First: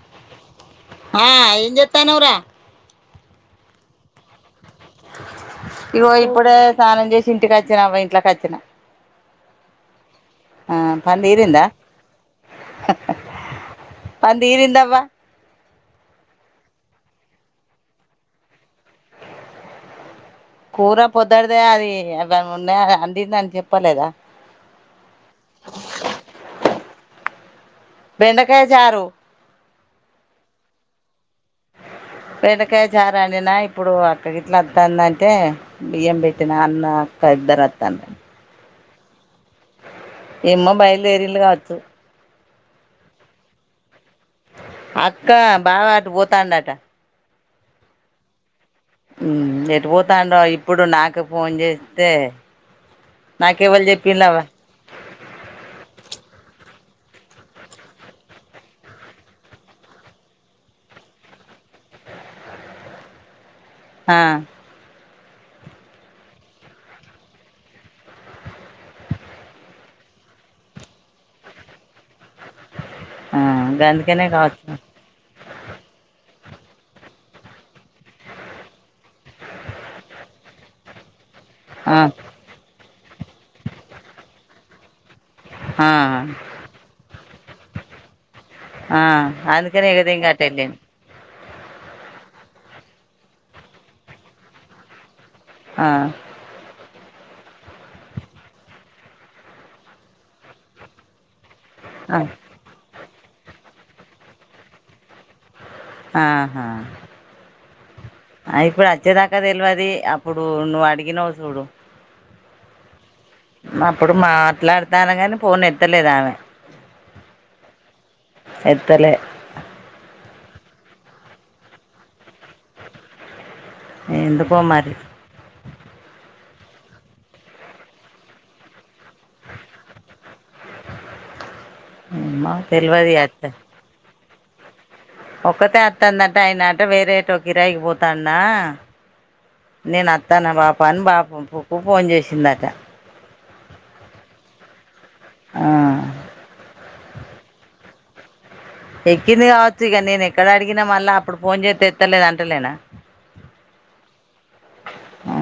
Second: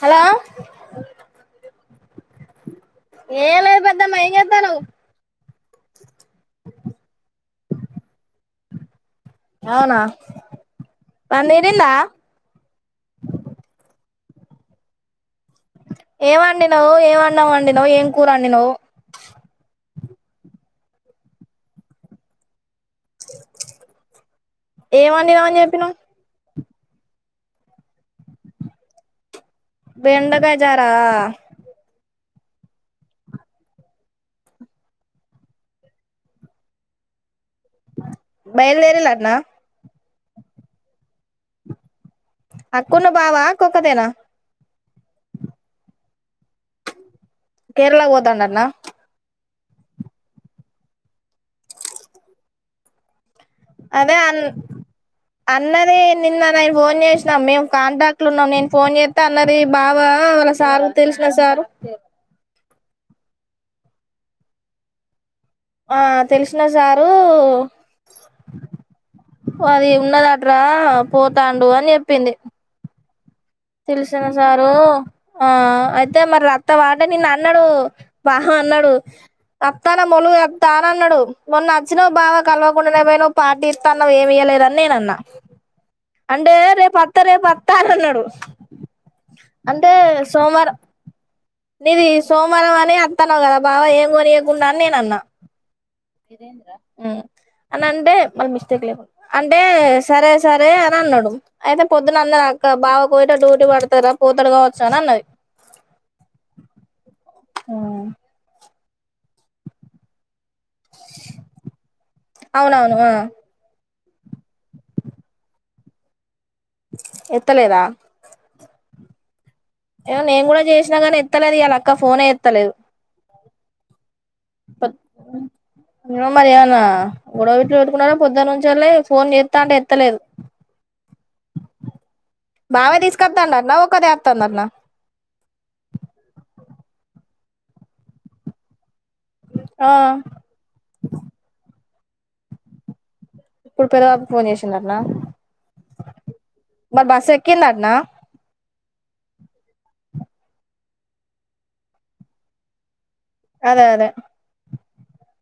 Hello కనరా ఏ లేదు పెద్దమ్మ ఇం చేద్దానువు ఇగో ఇప్పుడే స్నానం చేసి ఇంటికి వచ్చిన అవ ఇంట్లోకి వచ్చినా. అవునా ఆ పంద పని ఇరిందా తీరిందా అందీరిందవ్వ ఏమండి నువ్వు ఏమన్నావండి నువ్వు ఏం కూరవండినవ్. కూర పొదిటిదే అది అ మున్న అందుందని చెప్పలేదా. ఏం వండినవు అని చెప్పినవు బెండకాయ చారు బెండకాయి చారా బండకాయ చారాండినా ఇప్పుడు అక్క గిట్లా వత్తాంద అంటే బియ్యం పెట్టిన అన్న అక్క ఇద్దరు వత్తాండే. బయలుదేరలన్నా ఏమ్మ బయలుదేరిలు కావచ్చు. అక్కున్న బావా ఓక్కదేనా అక్కా బావాటు పోతాండట కేరళ పోతండన ఎటు పోతాండో ఇప్పుడు నాకు ఫోన్ చేస్తే నాకెవలు అదే చెప్పిళ్ళు అవ్వ అన్ అన్నది నిన్న ఫోన్ చేసినాం మేము కాంటాక్ట్ లో ఉన్నాం. నేను ఫోన్ చేస్తే అన్న బావా వాళ్ళ సార్ తెలిసిన సార్ ఆ ఆ తెలిసిన సారు అది ఉన్నదట్రా పోతాండు అని చెప్పింది. ఆ తెలిసిన గందుకనే సారు కావచ్చు ఆ అయితే మరి అత్త వాడ నిన్ను అన్నాడు బావ అన్నాడు అత్తానా మొలుగు అ తానా అన్నాడు. మొన్న ఆ నచ్చినా బావ కలవ మొన్ననే పోయినవ్ పార్టీ ఇతన్నావ్ ఏమియ్యలేదని నేన అన్నా. ఆ అంటే రే పా రేపతా రేపత అన్నడు. ఆ అందుక ఎగదేంగ అట్టాయితే నీది సోమవారం అని వత్తాన్నావు కదా బావ ఏం కొనియకుండా అని నేను అన్నా. ఆ ఇదింది రేంద్ర మ్ అని అంటే మళ్ళీ మిస్టేక్ లేదు. అంటే సరే సరే అని అన్నాడు. అయితే పొద్దున ఆ అన్నది అక్క బావకు డ్యూటీ పడతారా పోతడు కావచ్చా అని అన్నది. ఆహా ఆ ఇప్పుడు వచ్చేదాకా తెల్వది. అప్పుడు నువ్వు అడిగినవవు చూడు. అవును అవును ఆ అప్పుడు మాట్లాడతాన కాని ఫోన్ ఎత్తలేదు ఆమె ఎత్తలేదా ఎత్తలే ఏమో నేను కూడా చేసినా గానీ ఎత్తలేదు ఇయాల అక్క ఫోనే ఎత్తలేదు ఎందుకో మరి ఏమో మరి ఏమన్నా గొడవవిట్లు వెట్టుకున్నార పొద్దున్నుంచి అల్లే ఫోన్ చేత్తాంటే ఎత్తలేదు ఏమో భావే తెల్వది అత్త తీసుకద్దడంట్న ఒక్కదే త్తందట్నా ఒక్కతే అత్తందట ఆయనెటో వేరేటో కిరాయిగివోతన్నా ఆ నేను అత్తనా బాప్ అన్ బాపు పో పో ఫోన్ జేసిందట ఇప్పుడు పెద బాపుకు ఫోన్ చేసిందట్నా ఆ మరి బస్ ఎక్కిందట్నా ఎక్కింది కావచ్చు ఇక నేను ఎక్కడ అడిగినా మళ్ళా అప్పుడు ఫోన్ చేత్తే ఎత్తలేదు అంటలేనా అదే అదే ఆ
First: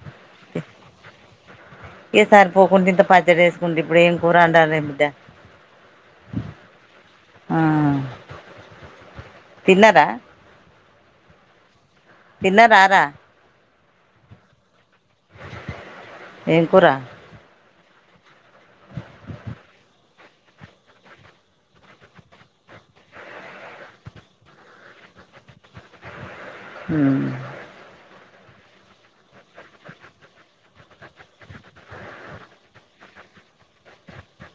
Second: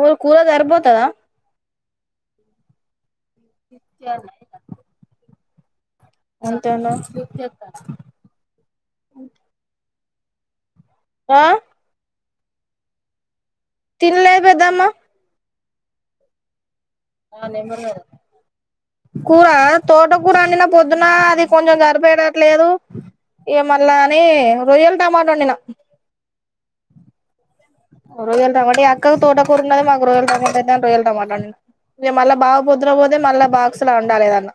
ఊర్ కూర సరిబోతాదా ఏ సర్ పోకుంటే ఇంత పచ్ పచ్చడేసుకుంటే ఇప్పుడు ఏం కూర అండలే బిడ్డ అంతేనా ఆ తిన్నరా ఆ తిన్నరా రా తినలే పెద్దమ్మా ఏంకూర కూరా తోట కూర వండిన పొద్దున అది కొంచెం సరిపోయేటట్లేదు ఇగ మళ్ళ అని రొయ్యల్ టమాటా వండినా హుమ్ రోయల్ టమాట ఈ అక్కకు తోట కూర ఉన్నది మాకు రోయల్ టమాట అయిని రోయల్ టమాటావండిన మళ్ళ బాబు పొద్దున పోతే మళ్ళ బాక్స్ లా ఉండాలి దాన్ల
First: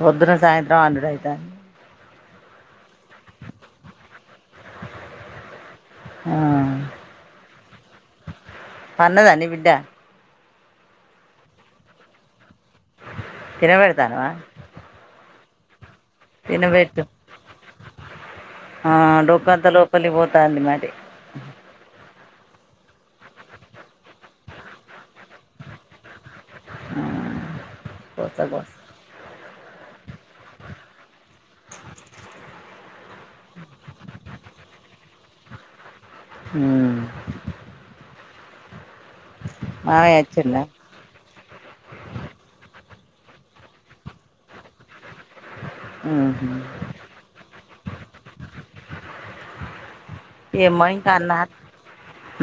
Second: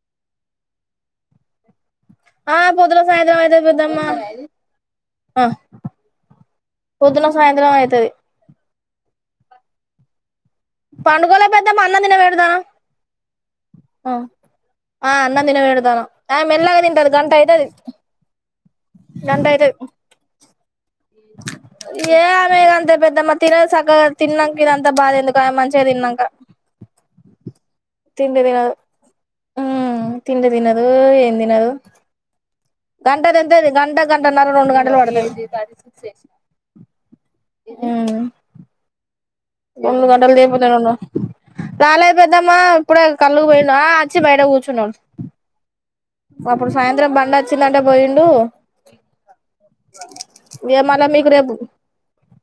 పొద్దున సాయంత్రం అండుడైతాంది ఆ పొద్దున సాయంత్రం అయితది పెద్దమ్మా అ ఆ పొద్దున సాయంత్రం అయితది పన్నదా నీ బిడ్డ పండుకోలే పెద్దమ్మ అన్న తినేకి పెడతన్న తిన బెతానవ అనఅన్నం తినబెడతన్న తిన బెట్టు గంట డొక్కంత అయితది లోపలికి పోతంది మన్ ఏ ఆమెద అంతే పెద్దమ్మా తినదు చక్కగా తిన్నాక ఇదంత బాధ ఎందుకు మంచిగా తిన్నాక పోసా గోస్ ఉమ్మ్ తిండి తినదు ఏం తినదు గంట తింతది గంట గం ంటన్నన్నార రెండు గంటలు వడదది హ్మ్మ్ మ్మ్ రెండు మామయ్య గంటల సేపు వచ్చిండా ఇందనే ఉన్న రాలే పెద్దమ్మ ప్పుడే కళ్ పోయినా అచ్చి బయట కూచున్నా ఉహు అప్పుడు సాయంత్రం బండి వచ్చిందంటే పోయిండు ఇగ ఏమో మళ్ళ ఇంకా మీకు అన్నారు రేపు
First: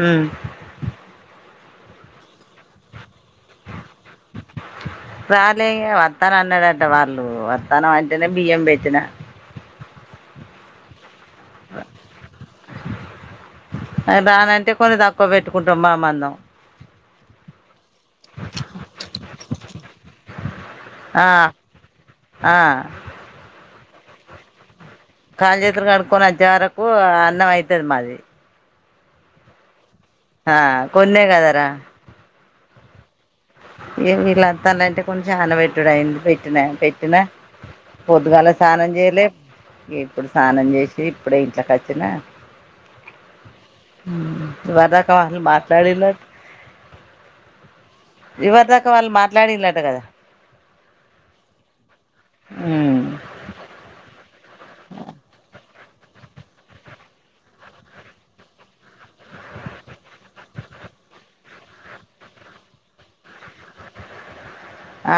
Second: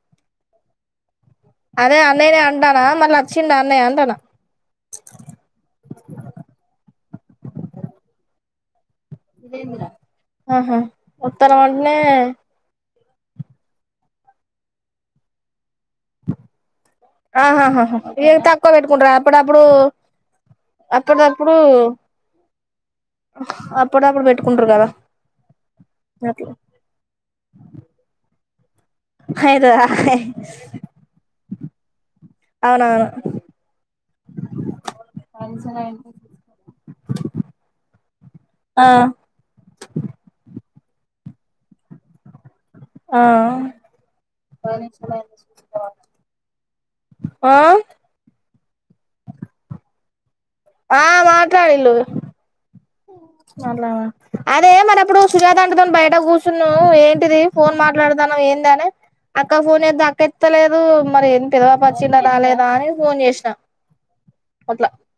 ఉమ్ అదే అన్నయ్యనే అంటానా మళ్ళీ వచ్చిండ అన్నయ్య అంటానా రాలే వత్త ఇగ అన్నడానా ంట వాళ్ళు వత్తనం అంటేనే బియ్యం పెట్టిన ఆ హా ఉత్తరం అంటనే రాానంటే కొన్ని తక్కువ పెట్టుకుంటాం బా మందం ఆహాహాా ఏం తక్కువ పెట్టుకుంట్ర అప్పుడు అప్పుడు అప్పుడు ఆ దప్పుడు ఆ అప్పుడప్పుడు పెట్టుకుంటరు కదా కాళ్ళు చేతులు కడుక్కొని వచ్చే అట్లా వరకు అన్నం అయితది మాది హైతదా ఆ కొన్నే గదా రా అవునవును ఏ వీళ్ళంతాలంటే కొంచ నాన పెెట్టుడు అయింది పెట్టిన పెట్టిన పొద్దుగాల ఆ స్నానం చేయలే ఇప్పుడు స్నానం చేసి ఇప్పుడే ఇంట్లకి వచ్చిన ఆ మ్మ్ బధాకవాలు మాట్లాడిం ఆ చివరి దాకా వాళ్ళు మాట్లాడిలట కదా ఆ మాట్లాడిలుు ఉమ్ అలా అదే మరి అప్పుడు సుజాత ఆంటీ తోని బయట కూర్చున్నా ఏంటిది ఫోన్ మాట్లాడతాను ఏంది అని అక్క ఫోన్ చేత్తే అక్క ఏత్తుతలేదు మరి ఏ ప పెదపాప వచ్చిందా రాలేదా అని ఫోన్ చేసినా ఆ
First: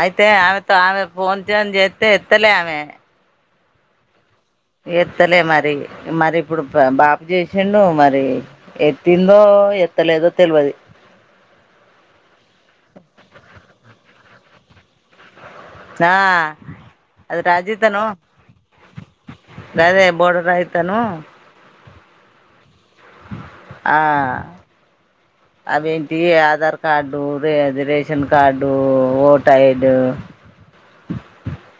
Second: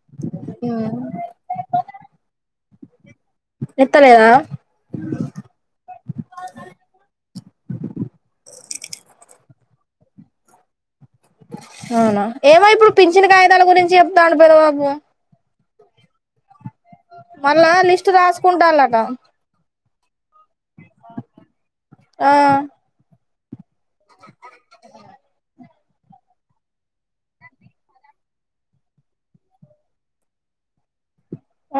అయితే ఆమెతో ఆమె ఫోన్ తోని చేస్తే త్తలేమె ఎత్తలేదా ఎత్తలే మరి మరి ఇప్పుడు బాప్ చేసిండు మరి ఎత్తిందో ఎ త్త లేదో తెలివది అవునా ఏమో ఇప్పుడు పించని కాగిదాల గురించి చెప్తాను పెద బాబు ఆ అది మళ్ళా లిస్ట్ రాసుకుంటాలటా దాదే బోర్ యితను ఆ [inaudible] ఆ అవేంటి ఆధార్ కార్డు రే రేషన్ కార్డు ఓట్ ఐడు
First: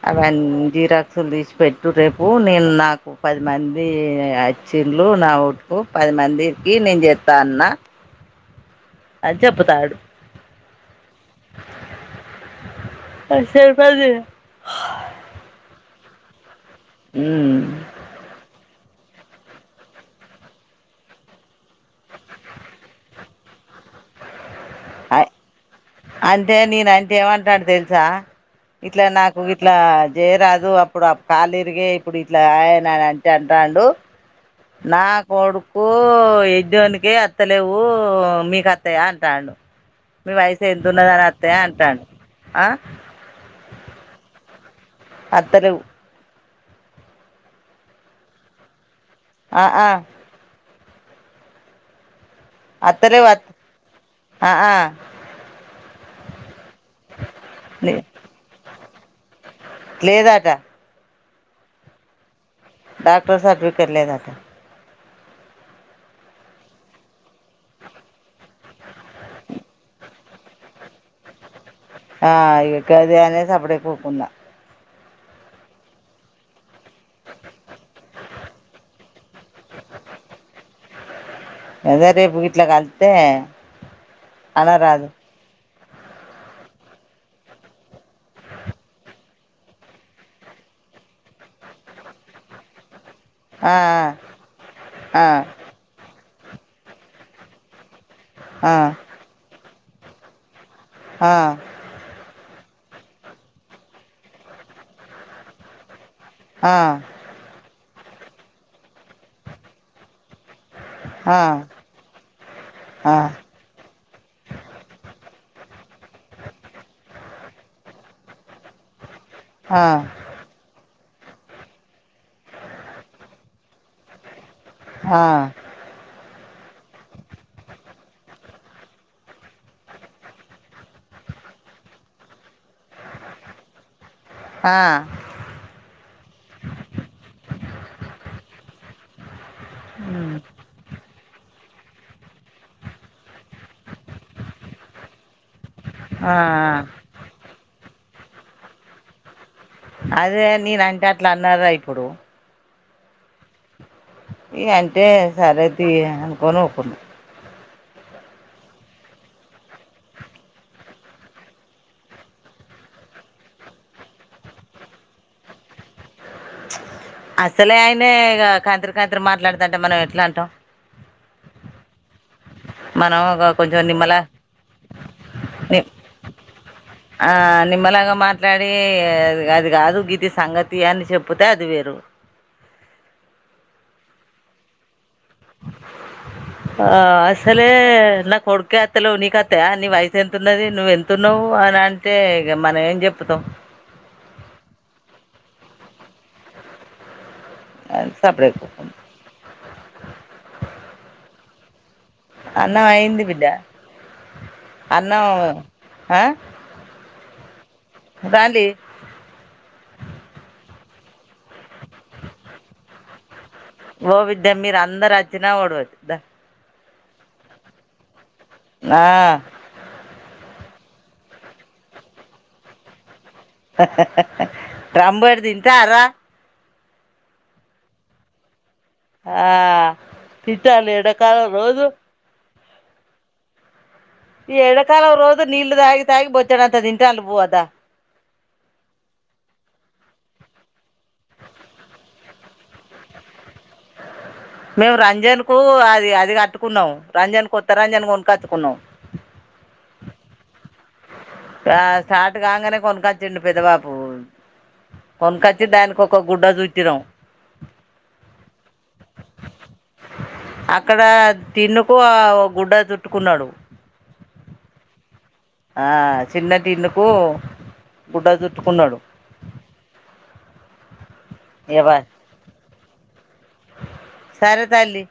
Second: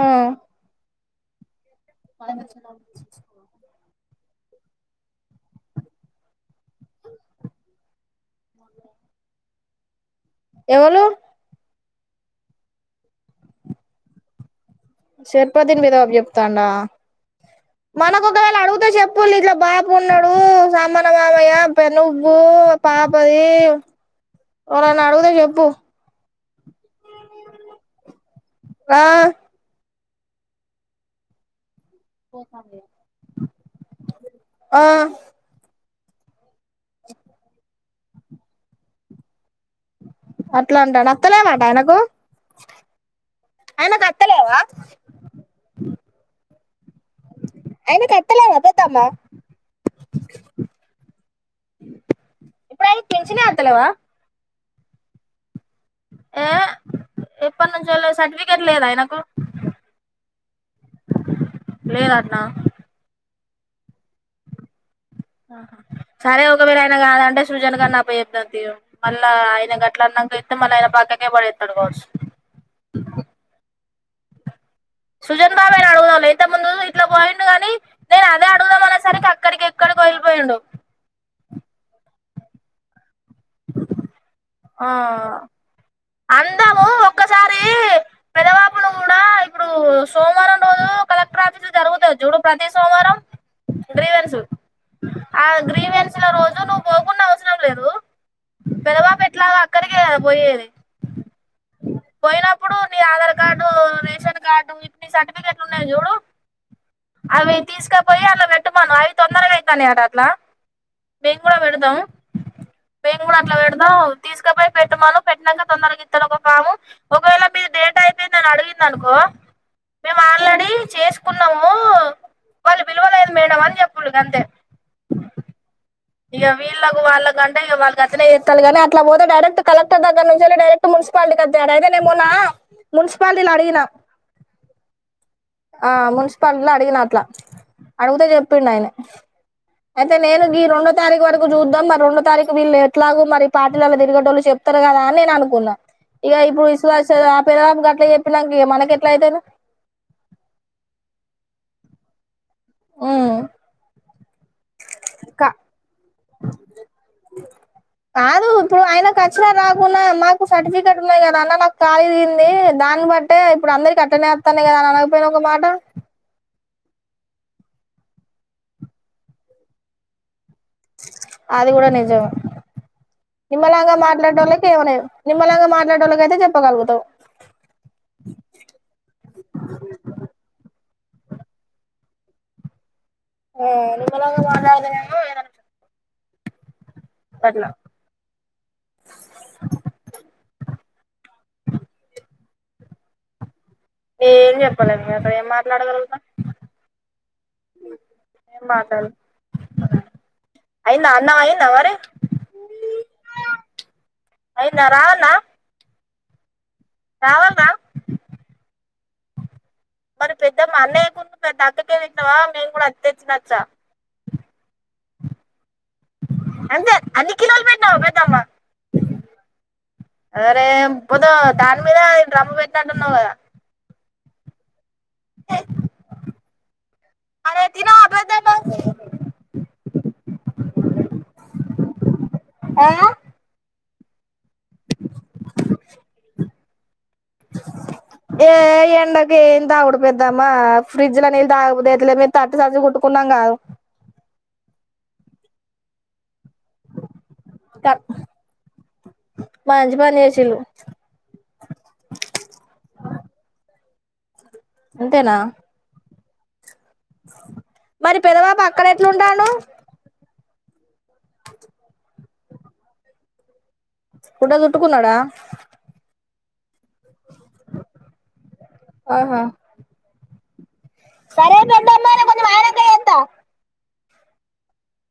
ఆ అవన్ని జీరా సుదీష్ పెట్ చటు రేపు నేను నాకు పది మంది వచ్చిండ్లు నా ఓటు కి పది మందికి నేను చేస్తా అన్న అని చెబతాడు ఎవరు స పజ శర్ప దీని మీద చెప్తాండా ఉమ్ మనకు ఒకవేళ అడుగుతే చెప్పులు ఇట్లా బాప ఉన్నాడు సామాన మామయ్య నువ్వు పాపది ఓరన్న అడుగుతే చెప్పు అంటే నేనంటే ఏమంటాడు తెలుసా ఆ ఇట్లా నాకు ఇట్లా జయ రాదు అప్పుడు కాలిరిగి ఇప్పుడు ఇట్ల ఆయన అంట రండు ఆ నా కోడుకు ఓయ్ నికికి అత్తలేవ్ ఊ మీకోత్తాయా అంటాను అట్లా ఉంటా అత్తలేదన్ట ఆయనకు అంటాండు ఆ ఆయనకు అత్తలేవా [inaudible] అత్తలేవు అయినా కట్టలే రా బతామ్మ అఆ ఇప్పుడు ఆయన పెన్షనే అత్తరేవత్ అత్తలేవా అఅ యే య్ ఎప్పనుంచెల్లో సర్టిఫికెట్ లేద్ అయిన కు [unintelligible] లేదట లేదాట్న తో సర్టిఫికెట్ లేదట ఆ సరే ఒగవేళ ఆయన గాదంటే సృజన గన్న అప్పజెప్పుదం తీ మళ్ళా ఆయన గట్ల అన్నంక ఇస్తే మళ్ళీ ఆయన పక్కకే పడేత్ ఆ ఇగ అది అనేసి అప్పుడు [inaudible] ఉన్నా సుజన్ బాబాయ్ ను అడుగుదాంలే ఇంతకముందు ఇ ఇట్లా పోయిండు గాని నేను అదే అడుగుదాం అనేసరికి అక్కడికి ఎక్కడికొ వెళ్ళిపోయిండు అదే రేపు గిట్ల కలు త్తే ఆ అందాము ఒక్కసారీ పెదబాపును కూడా ఇప్పుడు సోమవారం రోజు కలెక్టర్ ఆఫీస్ జరుగుతాది చూడు ప్రతి సోమవారం ఆ గ్రీవెన్స్ ఆ ఆ అగ్రిమెంట్సు ఇచ్చిన రోజు నువ్వు పోకున్న అవసరం లేదు అదే పెదబాపు ఎ అక్కడికె గద పొయ్యేది ఆ ఇప్పుడు నీ ఆధార్ కార్డూ రేషన్ కార్డూ ఇప్నిస్తా అంటే సర్టిఫికేట్లు ఉన్నాయి చూడు అవి తీసుకపోయి అన్లా పెట్టమను అవి తొందరగ అయ్యితాన్నై అట అట్లా మేం కూడా పెడదాం మేం కూడా అట్లా పెడదాం తీసుకపోయి పెట్టుమను పెట్టినాక తొందరగా ఇత్తారు ఒక ఫాము ఒకవేళ మీ డేటా అయ్యిపోయింది అని అడిగింది అనుకో మేమ్ ఆల్రెడీ చేస్ కున్నాం ఓ వాళ్ళు పిలువలేదు మేడం అని చెప్పుల్లుగంతే హా ఇక వీళ్ళకు వాళ్ళకంటే ఇక వాళ్ళు గట్లనే చెత్తరుగాని అట్లా పోతే డైరెక్ట్ కలెక్టర్ దగ్గర నుంచి డైరెక్ట్ మున్సిపాలిటీకి అట్లయితే నేను మొన్న మున్సిపాలిటీలో అడిగిన ఆ ఆ మున్సిపాలిటీలో అడిగిన అట్లా అడిగితే చెప్పిండు ఆయనే ఆయితే నేను గీ రెండో తారీఖు వరక్ చూద్దాం మరెండో తారీకు వీళ్ళు ఎట్లాగో మరి పార్టీలలో తిరిగేటోళ్లు చెప్తారు కదా అని నేననుకున్నా ఇగ ఇప్పుడు ఇసుకేస్తే ఆపేద [unintelligible] ఇట్లా చెప్పినాక మనకి ఎట్లా అయితరు అదే నీనంటే అట్లా అన్నారా ఇప్పుడు ఉహ్ ఇగ అంటే సరే తి అనుకొని ఊకున్న కాదు ఇప్పుడు ఆయనకచ్చిన రాకున్న మాకు సర్టిఫికెట్ ఉన్నాయి కదా అన్న నాకు కాలేజీంది దాన్ని బట్టే ఇప్పుడు అందరికట్లనే ఒత్తన్నయి కదా అని అనకపోయినవ్ ఒక మాట అస్సలే ఆయనే కంతిరి కంతిరి మాట్లాడతంటే మనం ఎట్ల అంటాం అది కూడా నిజమే మనం ఒక కొంచెం నిమ్మలంగా నిమ్మలా మాట్లాడేటోళ్ళకి ఏమలేదు నిమ్మలంగా నిమ్ మాట్లాడేటోళ్ళకి అయితే చెప్పగలుగుతావు ఆ నిమ్మలంగ మాట్లాడి అది గాదు ఇది సంగతి అని చెపుతే అది వేరు ఆ నిమ్మలంగ మాట్లాతనీమో ఆ అసలే అట్లా నా కొడుకే అత్తలేవు నీకత్తయా నీ వయసు ఎంతున్నది నువ్ ఎంతున్నావు అని అంటే ఇగ మనం ఏం చెప్పుతం ఏం చెప్పలేము ఇగ అక్కడ ఏం మాట్లాడగలుగుతాం అని సప్పుడేక ఏం ఊకున్న మాటల్ అయిందా అన్నం అయి త వరి అన్నం అయింది బిడ్డ అయిందా అన్నం హా రావాల్నా మరి పెద్దమ్మ అన్నయ్య కున్ను పెద్ద అక్కకే ఇత్తవా మేము కూడా అత్తేతినచ్చా ఓ విడ్డ మీరు అందరు అచ్చినా ఓడవది ద అంతే అన్ని కిలోలు పెట్టినవా పెద్దమ్మ ఆ ముందు దాని మీద డ్రమ్ము పెట్నట్టున్నావు కదా హా హా హా డ్రంబడు తింటాడ్రా ఆరే తినవా పెద్దమ్మ ఆ తింటాంది ఎడకాలం రోజు ఆ ఈ ఎండకాలం రోజు నీళ్లు తాగి తాగి బొచ్చడంత తింటాండ్లు బువ్వ దా ద్దమ్మా ఫ్రిడ్జ్ లో నీల్లు తాగబుద్దయితలే మేం తట్టు సంచి కుట్టుకున్నాం కాదు రంజన్ కు అది అది కట్టు కున్నాం రంజన్ కొత్త రంజన్ కొనుకాచ్చుకున్నాం మంచి పని చేసిళ్ళు ఆ స్టార్ట్ కాంగనే కొనుకాచ్చిండు పెద్ద బాపు అంతేనా కొన్ కాచ్చి దానికోక్ క గుడ్డ చుట్ మరి పెదవాపు అక్కడ ఎట్లుంటండు అక్కడ టిన్నుకు ఆ గుడ్డ చుట్టుకున్నాడు గుడ్డ చుట్టుకున్నడా ఆ చిన్న టిన్ను ఒ గుడ్డ చుట్టుకున్నాడు సరే ఇక పెద్దమ్మ నే కొంచమయినంక చేత్త సరే తల్లి